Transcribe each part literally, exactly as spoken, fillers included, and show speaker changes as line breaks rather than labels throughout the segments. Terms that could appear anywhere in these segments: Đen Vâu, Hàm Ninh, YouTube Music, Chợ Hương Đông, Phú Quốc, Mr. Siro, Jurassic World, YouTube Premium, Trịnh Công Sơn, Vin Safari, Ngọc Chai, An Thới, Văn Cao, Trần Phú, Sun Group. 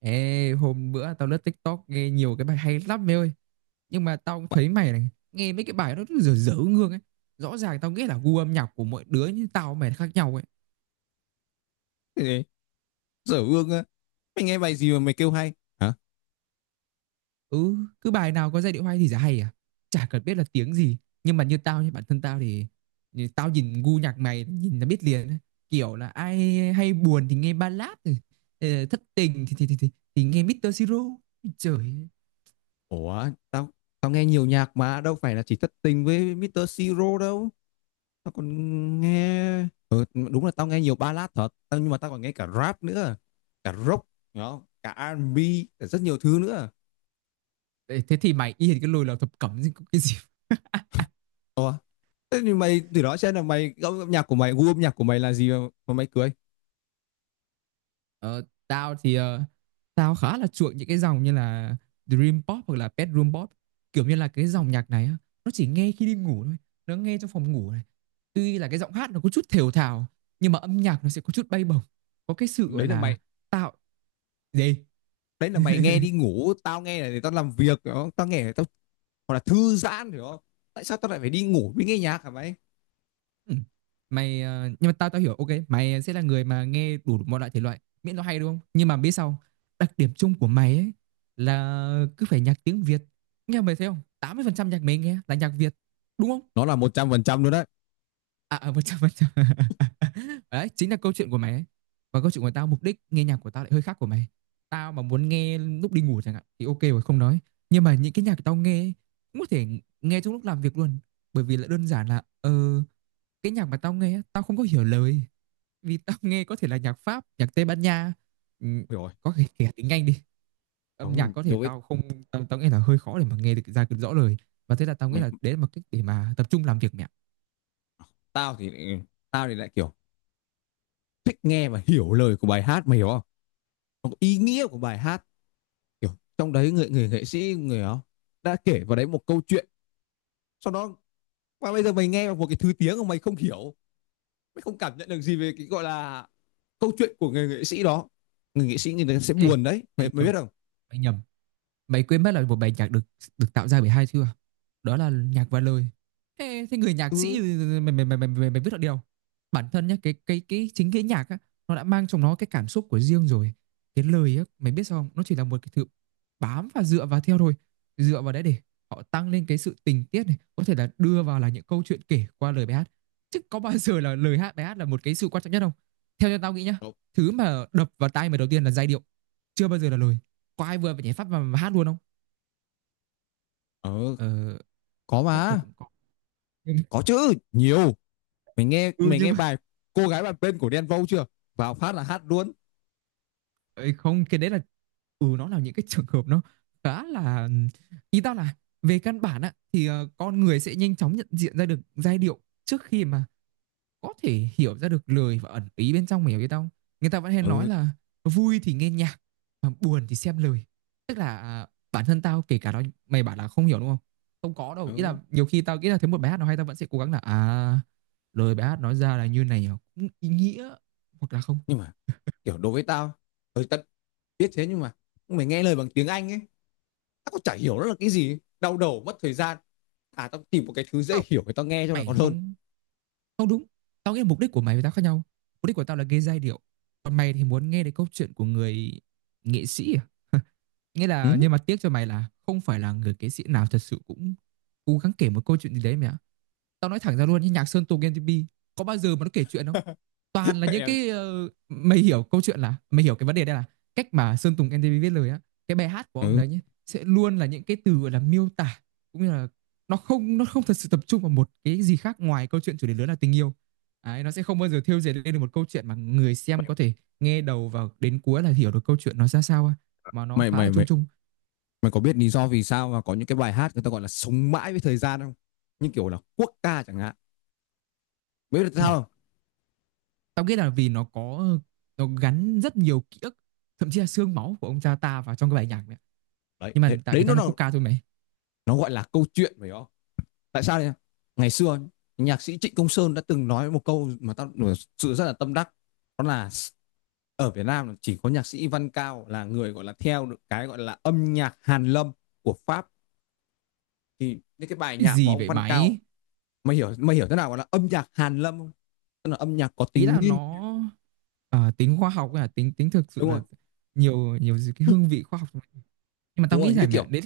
Ê, hôm bữa tao lướt TikTok nghe nhiều cái bài hay lắm mày ơi. Nhưng mà tao cũng thấy mày này, nghe mấy cái bài nó cứ dở dở ngương ấy. Rõ ràng tao nghĩ là gu âm nhạc của mỗi đứa như tao mày là khác nhau ấy.
Ê, dở ương á. Mày nghe bài gì mà mày kêu hay? Hả?
Ừ, cứ bài nào có giai điệu hay thì chả hay à. Chả cần biết là tiếng gì. Nhưng mà như tao, như bản thân tao thì, thì tao nhìn gu nhạc mày, nhìn là biết liền ấy. Kiểu là ai hay buồn thì nghe ballad, ờ, thất tình thì, thì, thì, thì, thì nghe mít tơ Siro. Trời ơi.
Ủa, tao tao nghe nhiều nhạc mà đâu phải là chỉ thất tình với mít tơ Siro đâu. Tao còn nghe ừ, đúng là tao nghe nhiều ballad thật, tao nhưng mà tao còn nghe cả rap nữa, cả rock, đó, cả rờ en bi, cả rất nhiều thứ nữa.
Thế thế thì mày yên cái lùi là thập cẩm gì, cái gì.
Ủa, thế thì mày từ đó xem là mày gu âm nhạc của mày, gu âm nhạc của mày là gì mà, mà mày cười?
Ờ, tao thì ờ, tao khá là chuộng những cái dòng như là Dream Pop hoặc là Bedroom Pop, kiểu như là cái dòng nhạc này á, nó chỉ nghe khi đi ngủ thôi, nó nghe trong phòng ngủ này. Tuy là cái giọng hát nó có chút thều thào nhưng mà âm nhạc nó sẽ có chút bay bổng, có cái sự gọi
Đấy là
là
mày,
tạo gì.
đấy là mày nghe đi ngủ, tao nghe là để tao làm việc, đó. Tao nghe để tao hoặc là thư giãn, hiểu không? Tại sao tao lại phải đi ngủ với nghe nhạc hả mày?
Ừ. Mày ờ, nhưng mà tao tao hiểu, ok mày sẽ là người mà nghe đủ mọi loại thể loại miễn nó hay, đúng không? Nhưng mà biết sao, đặc điểm chung của mày ấy là cứ phải nhạc tiếng Việt. Nghe mày thấy không, tám mươi phần trăm nhạc mày nghe là nhạc Việt, đúng không?
Nó là một trăm phần trăm luôn đấy.
À, à một trăm phần trăm. Đấy, chính là câu chuyện của mày ấy. Còn câu chuyện của tao, mục đích nghe nhạc của tao lại hơi khác của mày. Tao mà muốn nghe lúc đi ngủ chẳng hạn thì ok rồi không nói. Nhưng mà những cái nhạc tao nghe ấy, cũng có thể nghe trong lúc làm việc luôn. Bởi vì là đơn giản là ờ cái nhạc mà tao nghe á, tao không có hiểu lời, vì tao nghe có thể là nhạc Pháp, nhạc Tây Ban Nha, ừ,
Hiểu rồi.
có thể kể tiếng Anh đi. Âm nhạc
Không
có thể
đối ấy.
tao không, tao, tao nghe là hơi khó để mà nghe được ra được rõ lời. Và thế là tao nghĩ
Mày,
là đấy là một cách để mà tập trung làm việc mẹ.
tao thì tao thì lại kiểu thích nghe và hiểu lời của bài hát, mày hiểu không? Nó có ý nghĩa của bài hát, kiểu trong đấy người người nghệ sĩ người đó đã kể vào đấy một câu chuyện, sau đó và bây giờ mày nghe một cái thứ tiếng mà mày không hiểu, mày không cảm nhận được gì về cái gọi là câu chuyện của người nghệ sĩ đó, người nghệ sĩ người ta sẽ
Ê,
buồn đấy mày,
mày
mày
nhầm,
biết không?
mày nhầm. Mày quên mất là một bài nhạc được được tạo ra bởi hai thứ à? Đó là nhạc và lời. Thế, thế người nhạc sĩ
Ừ.
mày mày mày mày, mày, mày biết được điều. Bản thân nhá, cái cái cái chính cái nhạc á nó đã mang trong nó cái cảm xúc của riêng rồi. Cái lời á mày biết sao không? Nó chỉ là một cái thứ bám và dựa vào theo thôi. Dựa vào đấy để họ tăng lên cái sự tình tiết này, có thể là đưa vào là những câu chuyện kể qua lời bài hát. Chứ có bao giờ là lời hát bài hát là một cái sự quan trọng nhất không? Theo như tao nghĩ nhá,
Ờ
thứ mà đập vào tai mày đầu tiên là giai điệu, chưa bao giờ là lời. Có ai vừa về nhảy phát mà, mà hát luôn không?
ờ,
ờ,
có
chắc là
mà.
cũng có nhưng
Có chứ nhiều, mình nghe
ừ
mình
nhưng
nghe
mà
bài Cô Gái Bàn Bên của Đen Vâu chưa, vào phát là hát luôn?
ấy không, cái đấy là ừ nó là những cái trường hợp nó khá là, ý tao là về căn bản á thì ờ, con người sẽ nhanh chóng nhận diện ra được giai điệu trước khi mà có thể hiểu ra được lời và ẩn ý bên trong, mày hiểu biết không? Người ta vẫn hay nói
Ừ
là vui thì nghe nhạc mà buồn thì xem lời, tức là à, bản thân tao kể cả đó mày bảo là không hiểu đúng không, không có đâu, ý là
ừ.
nhiều khi tao nghĩ là thấy một bài hát nó hay tao vẫn sẽ cố gắng là, à lời bài hát nói ra là như này à, cũng ý nghĩa hoặc là không.
Nhưng mà kiểu đối với tao, hơi tất biết thế, nhưng mà mày nghe lời bằng tiếng Anh ấy tao cũng chả hiểu nó là cái gì, đau đầu mất thời gian. À tao tìm một cái thứ dễ
Không,
hiểu để tao nghe cho nó
mày
còn hơn.
không, không đúng. Tao nghĩ là mục đích của mày với tao khác nhau. Mục đích của tao là gây giai điệu, còn mày thì muốn nghe đến câu chuyện của người nghệ sĩ à? Nghĩa là,
Ừ.
nhưng mà tiếc cho mày là không phải là người nghệ sĩ nào thật sự cũng cố gắng kể một câu chuyện gì đấy mày ạ. Tao nói thẳng ra luôn, như nhạc Sơn Tùng em tê pê có bao giờ mà nó kể chuyện không? Toàn là những cái ờ, mày hiểu câu chuyện là mày hiểu cái vấn đề đây là cách mà Sơn Tùng em tê pê viết lời á. Cái bài hát của ông
Ừ.
đấy nhé sẽ luôn là những cái từ gọi là miêu tả, cũng như là nó không nó không thật sự tập trung vào một cái gì khác ngoài câu chuyện chủ đề lớn là tình yêu. Đấy, nó sẽ không bao giờ thêu dệt lên được một câu chuyện mà người xem
mày,
có thể nghe đầu vào đến cuối là hiểu được câu chuyện nó ra sao, mà nó
mày
khá
mày
là
mày
chung chung.
mày có biết lý do vì sao mà có những cái bài hát người ta gọi là sống mãi với thời gian không, như kiểu là quốc ca chẳng hạn, biết được
Ừ.
sao không?
Tao nghĩ là vì nó có nó gắn rất nhiều ký ức, thậm chí là xương máu của ông cha ta vào trong cái bài nhạc này.
Đấy
Nhưng mà
thế,
tại
đấy
vì nó
nó
là
là
quốc ca thôi mày.
nó gọi là câu chuyện phải không? Tại sao đấy? Ngày xưa nhạc sĩ Trịnh Công Sơn đã từng nói một câu mà tao thực sự rất là tâm đắc, đó là ở Việt Nam chỉ có nhạc sĩ Văn Cao là người gọi là theo được cái gọi là âm nhạc Hàn Lâm của Pháp. Thì những cái bài
Cái
nhạc của
gì
ông
vậy
Văn Cao,
mày?
mày hiểu mày hiểu thế nào gọi là âm nhạc Hàn Lâm không? Tức là âm nhạc có
Ý
tính
là
nghiên.
nó ờ, tính khoa học, là tính tính thực sự
Đúng rồi,
là nhiều nhiều cái hương vị khoa học, nhưng mà
đúng
tao
rồi.
nghĩ
Như
là mẹ
kiểu
đấy,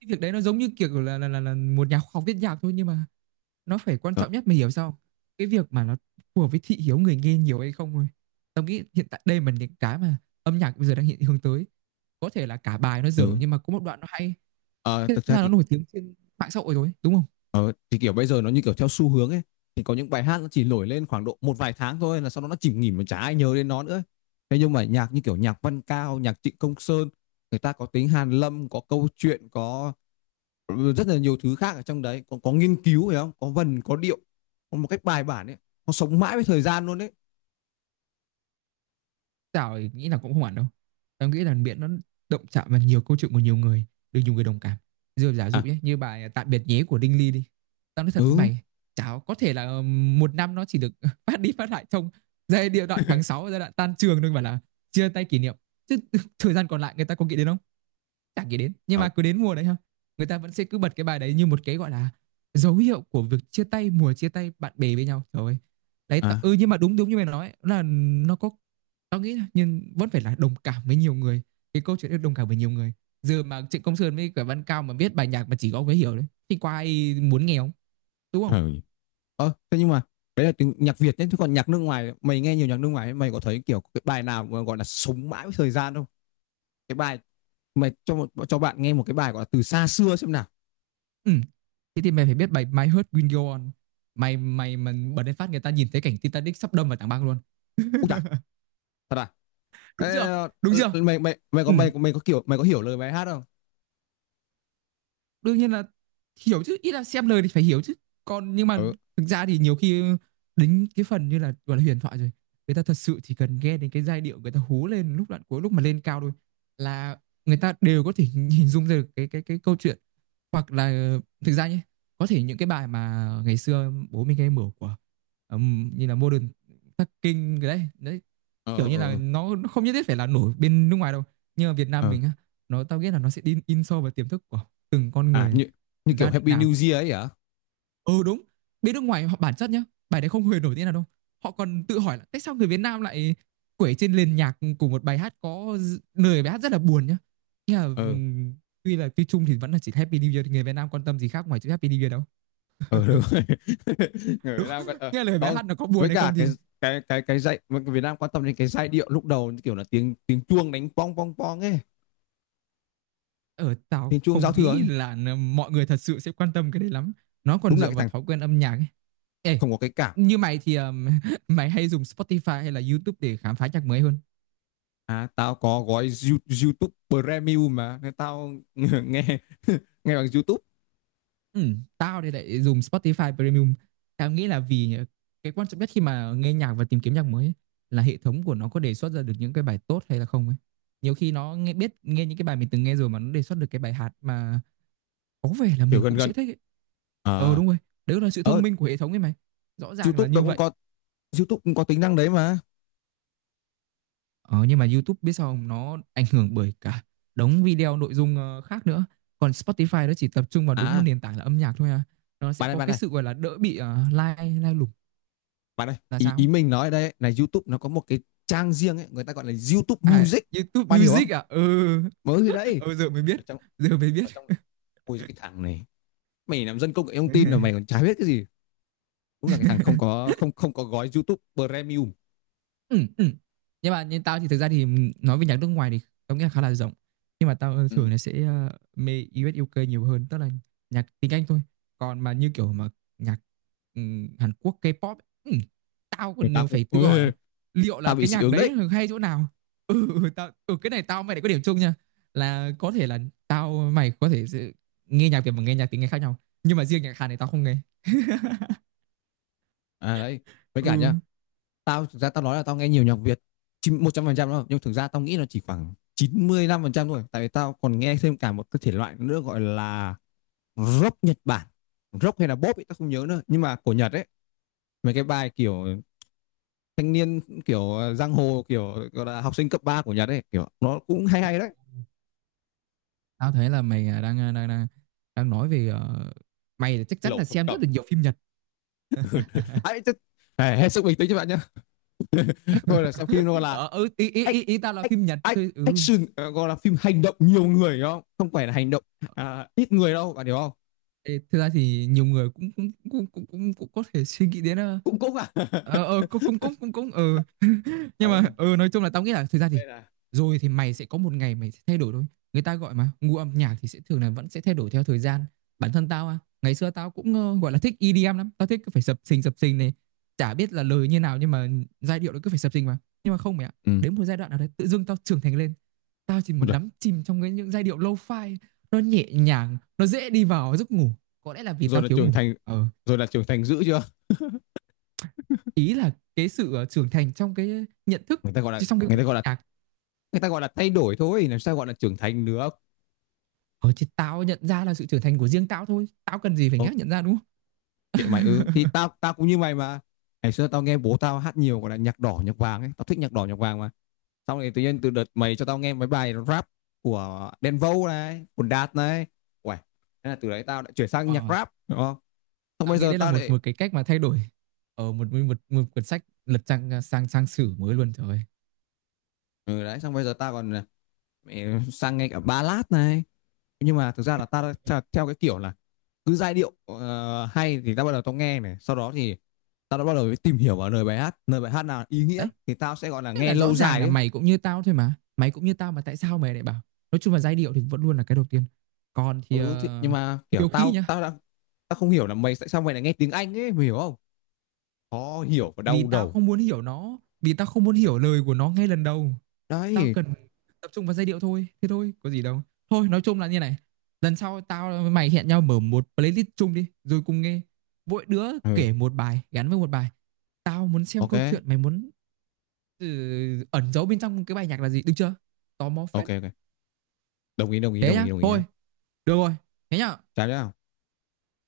cái việc đấy nó giống như kiểu là là là, là một nhà khoa học viết nhạc thôi, nhưng mà nó phải quan
ờ,
trọng nhất, mày hiểu sao không? Cái việc mà nó phù hợp với thị hiếu người nghe nhiều hay không thôi. Tao nghĩ hiện tại đây mà những cái mà âm nhạc bây giờ đang hiện hướng tới, có thể là cả bài nó dở
ừ.
nhưng mà có một đoạn nó hay,
Ờ,
thế
thực ra
là nó
thì
nổi tiếng trên mạng xã hội rồi, đúng không?
thì kiểu bây giờ nó như kiểu theo xu hướng ấy, thì có những bài hát nó chỉ nổi lên khoảng độ một vài tháng thôi là sau đó nó chìm nghỉm mà chả ai nhớ đến nó nữa. Thế nhưng mà nhạc như kiểu nhạc Văn Cao, nhạc Trịnh Công Sơn người ta có tính hàn lâm, có câu chuyện, có ừ, rất là nhiều thứ khác ở trong đấy, có, có nghiên cứu phải không, có vần có điệu, có một cách bài bản ấy, nó sống mãi với thời gian luôn đấy.
Tao nghĩ là cũng không hẳn đâu. Tao nghĩ là miễn nó động chạm vào nhiều câu chuyện của nhiều người, được nhiều người đồng cảm. Rồi giả dụ
À,
nhé, như bài Tạm biệt nhé của Đinh Ly đi. Tao nói thật với
ừ.
mày, chả có thể là một năm nó chỉ được phát đi phát lại trong giai điệu đoạn tháng sáu giai đoạn tan trường thôi mà là chia tay kỷ niệm. Chứ thời gian còn lại người ta có nghĩ đến không? Chả nghĩ đến, nhưng
Ờ,
mà cứ đến mùa đấy ha, người ta vẫn sẽ cứ bật cái bài đấy như một cái gọi là dấu hiệu của việc chia tay mùa, chia tay bạn bè với nhau, trời ơi. Đấy, tạ-
à
ừ, nhưng mà đúng đúng như mày nói là nó có, tao nghĩ là nhưng vẫn phải là đồng cảm với nhiều người, cái câu chuyện đấy đồng cảm với nhiều người. Giờ mà Trịnh Công Sơn với cả Văn Cao mà biết bài nhạc mà chỉ có ông ấy hiểu đấy thì có ai muốn nghe không, đúng không?
ờ. Ờ, thế nhưng mà đấy là tiếng nhạc Việt nhé, chứ còn nhạc nước ngoài mày nghe nhiều nhạc nước ngoài ấy, mày có thấy kiểu cái bài nào mà gọi là sống mãi với thời gian không? Cái bài, mày cho một cho bạn nghe một cái bài gọi là từ xa xưa xem nào.
Ừ, thế thì mày phải biết bài My Heart Will Go On. Mày mày mà bật lên phát người ta nhìn thấy cảnh Titanic sắp đâm vào tảng băng luôn.
Ui chà, thật à? Ê,
Đúng chưa?
ờ,
Đúng chưa?
mày mày mày có
Ừ,
mày mày có kiểu mày có hiểu lời bài hát không?
đương nhiên là hiểu chứ, ít là xem lời thì phải hiểu chứ còn, nhưng mà
Ừ.
thực ra thì nhiều khi đến cái phần như là gọi là huyền thoại rồi, người ta thật sự chỉ cần nghe đến cái giai điệu, người ta hú lên lúc đoạn cuối lúc mà lên cao thôi là người ta đều có thể hình dung ra được cái cái cái câu chuyện. Hoặc là, thực ra nhé, có thể những cái bài mà ngày xưa bố mình hay mở của ừm, như là Modern Talking cái đấy đấy,
Ờ
kiểu như là
ờ
nó, nó không nhất thiết phải là nổi bên nước ngoài đâu, nhưng mà Việt Nam
ờ,
mình á, nó tao nghĩ là nó sẽ in in sâu vào tiềm thức của từng con
à
người.
như như
Gia
kiểu
đình
Happy
nào cũng
New
từng,
Year ấy hả?
ừ đúng. Bên nước ngoài họ bản chất nhá, bài đấy không hề nổi tiếng nào đâu. Họ còn tự hỏi là tại sao người Việt Nam lại quẩy trên nền nhạc của một bài hát có lời bài hát rất là buồn nhá, nghe là
Ờ
ừm, tuy là tuy chung thì vẫn là chỉ Happy New Year, thì người Việt Nam quan tâm gì khác ngoài chữ Happy New Year đâu,
ờ, đúng rồi. Người Việt Nam quan- ờ,
nghe lời bài
không,
hát nó có buồn
với
hay
cả
không thì,
cái cái cái cái dạy người Việt Nam quan tâm đến cái giai điệu lúc đầu như kiểu là tiếng tiếng chuông đánh pong pong pong ấy,
ở tao
tiếng chuông giao
không
thừa
nghĩ
ấy.
là n- mọi người thật sự sẽ quan tâm cái đấy lắm. Nó còn
Đúng là
dựa
cái
vào
thằng
thói quen âm nhạc ấy. Ê,
không có cái cảm.
như mày thì ừm, mày hay dùng Spotify hay là YouTube để khám phá nhạc mới hơn?
À tao có gói You- YouTube Premium mà nên tao nghe nghe bằng YouTube.
Ừ, tao thì lại dùng Spotify Premium. Tao nghĩ là vì cái quan trọng nhất khi mà nghe nhạc và tìm kiếm nhạc mới ấy, là hệ thống của nó có đề xuất ra được những cái bài tốt hay là không ấy. Nhiều khi nó nghe biết nghe những cái bài mình từng nghe rồi mà nó đề xuất được cái bài hát mà có vẻ là
Kiểu
mình
gần
cũng
gần
sẽ thích ấy. Ờ
ờ
đúng rồi, đấy là sự thông
ờ.
minh của hệ thống ấy mày. Rõ ràng là
YouTube nó
như
cũng
vậy.
có YouTube cũng có tính năng đấy mà.
Ờ nhưng mà YouTube biết sao không? Nó ảnh hưởng bởi cả đống video nội dung ờ, khác nữa. Còn Spotify nó chỉ tập trung vào đúng một
À
nền tảng là âm nhạc thôi à. Nó sẽ
bạn ơi
có
bạn
cái
ơi
sự gọi là đỡ bị uh, lai lai lủng
bạn ơi,
là
ý
sao?
ý mình nói ở đây ấy, là YouTube nó có một cái trang riêng ấy, người ta gọi là YouTube
À,
Music,
YouTube
bạn hiểu không?
Music à? Ừ.
Mới thì đấy.
Ừ, giờ mới
ở
biết.
trong
Giờ mới
ở trong
biết.
ôi cái thằng này, mày làm dân công nghệ thông tin mà mày còn chả biết cái gì. Đúng là cái thằng không có không không có gói YouTube Premium.
Ừ, ừ, nhưng mà như tao thì thực ra thì nói về nhạc nước ngoài thì tao nghĩ là khá là rộng, nhưng mà tao
Ừ.
thường là sẽ ờ, mê u ét u ca nhiều hơn, tức là nhạc tiếng Anh thôi. Còn mà như kiểu mà nhạc ừm, Hàn Quốc K-pop ấy, ừm, tao
Người
còn
ta cũng.
phải tự hỏi
Ê,
là liệu là
tao bị
cái
dị
nhạc
ứng đấy.
đấy hay chỗ nào. Ừ ừ, tao, ừ, cái này tao mày lại có điểm chung nha, là có thể là tao mày có thể sẽ nghe nhạc Việt và nghe nhạc tiếng Anh khác nhau, nhưng mà riêng nhạc Hàn này tao không nghe.
À đấy, với cả
Ừ.
nhá, tao thực ra tao nói là tao nghe nhiều nhạc Việt chín một trăm phần trăm đâu, nhưng thực ra tao nghĩ là chỉ khoảng chín mươi lăm phần trăm thôi, tại vì tao còn nghe thêm cả một cái thể loại nữa gọi là rock Nhật Bản, rock hay là pop ấy tao không nhớ nữa nhưng mà của Nhật ấy, mấy cái bài kiểu thanh niên, kiểu giang hồ, kiểu gọi là học sinh cấp ba của Nhật ấy, kiểu nó cũng hay hay đấy.
Tao thấy là mày à, đang à, đang đang đang nói về ờ, mày chắc chắn là
Lẩu thập
xem
cẩm.
rất là nhiều phim Nhật.
Ấy, hết sức bình tĩnh các bạn nhé. Thôi là xem phim nó là
Ờ ừ, ý, ý ý ý tao là phim Nhật thôi. Ừ.
action ờ, gọi là phim hành động nhiều người hiểu không, không phải là hành động. À, ít người đâu bạn hiểu không.
Ê, thực ra thì nhiều người cũng cũng cũng cũng cũng, cũng có thể suy nghĩ đến ờ
Cũng cũng à.
ờ ờ, cũng cũng cũng cũng cũng ờ nhưng mà
Đúng.
ờ nói chung là tao nghĩ là thực ra thì
Đây là
rồi thì mày sẽ có một ngày mày sẽ thay đổi thôi. Người ta gọi mà gu âm nhạc thì sẽ thường là vẫn sẽ thay đổi theo thời gian. Bản thân tao à, ngày xưa tao cũng ờ, gọi là thích i đi em lắm, tao thích cứ phải sập sình sập sình này, chả biết là lời như nào nhưng mà giai điệu nó cứ phải sập sình mà. Nhưng mà không mày ạ,
ừ.
đến một giai đoạn nào đấy tự dưng tao trưởng thành lên, tao chỉ muốn
Ui
đắm chìm trong cái những giai điệu lo-fi. Nó nhẹ nhàng, nó dễ đi vào giấc ngủ, có lẽ là vì
rồi
tao
là
thiếu
trưởng
ngủ.
thành,
ờ,
rồi là trưởng thành dữ chưa?
ý là cái sự ờ, trưởng thành trong cái nhận thức,
Người ta gọi là
trong cái
người
gu
ta gọi
âm
là
nhạc.
người ta gọi là thay đổi thôi, làm sao gọi là trưởng thành được?
Ờ chứ tao nhận ra là sự trưởng thành của riêng tao thôi, tao cần gì phải nhắc
Ok,
nhận ra, đúng không?
kệ mày ư? Ừ thì tao tao cũng như mày mà. Ngày xưa tao nghe bố tao hát nhiều gọi là nhạc đỏ nhạc vàng ấy, tao thích nhạc đỏ nhạc vàng mà. Xong rồi tự nhiên từ đợt mày cho tao nghe mấy bài rap của Denvo này, của Đạt này. Uầy, thế là từ đấy tao lại chuyển sang
Ờ,
nhạc rap đúng không. Xong
tao
bây
nghĩ
giờ
đây là
tao
một
lại
một cái cách mà thay đổi, ờ một một một, một cuốn sách lật trang sang sang sử mới luôn trời ơi.
ừ đấy, xong bây giờ tao còn ờ, mẹ, sang nghe cả ballad này. Nhưng mà thực ra là tao theo cái kiểu là cứ giai điệu ờ, hay thì tao bắt đầu tao nghe này, sau đó thì tao đã bắt đầu tìm hiểu vào lời bài hát, lời bài hát nào ý nghĩa
Đấy,
thì tao sẽ gọi là
thế
nghe
là rõ
lâu
ràng
dài
là
ấy.
mày cũng như tao thôi mà, mày cũng như tao mà, tại sao mày lại bảo? Nói chung là giai điệu thì vẫn luôn là cái đầu tiên, còn thì
Ừ thì,
ờ,
nhưng mà kiểu
nhiều khi
tao
nhá,
tao đã tao không hiểu là mày tại sao mày lại nghe tiếng Anh ấy, mày hiểu không? Khó hiểu và
vì
đau
tao
đầu
không muốn hiểu nó, vì tao không muốn hiểu lời của nó ngay lần đầu. Tao
đấy.
cần tập trung vào giai điệu thôi, thế thôi có gì đâu. Thôi nói chung là như này, lần sau tao với mày hẹn nhau mở một playlist chung đi rồi cùng nghe, mỗi đứa
Ừ,
kể một bài, gắn với một bài tao muốn xem
ok
câu chuyện mày muốn, ừ, ẩn giấu bên trong cái bài nhạc là gì, được chưa? Tò mò phết.
ok ok, đồng ý đồng ý
Thế
đồng ý
nhá,
đồng ý nhá.
thôi, được rồi, thế nhá.
Cái đó.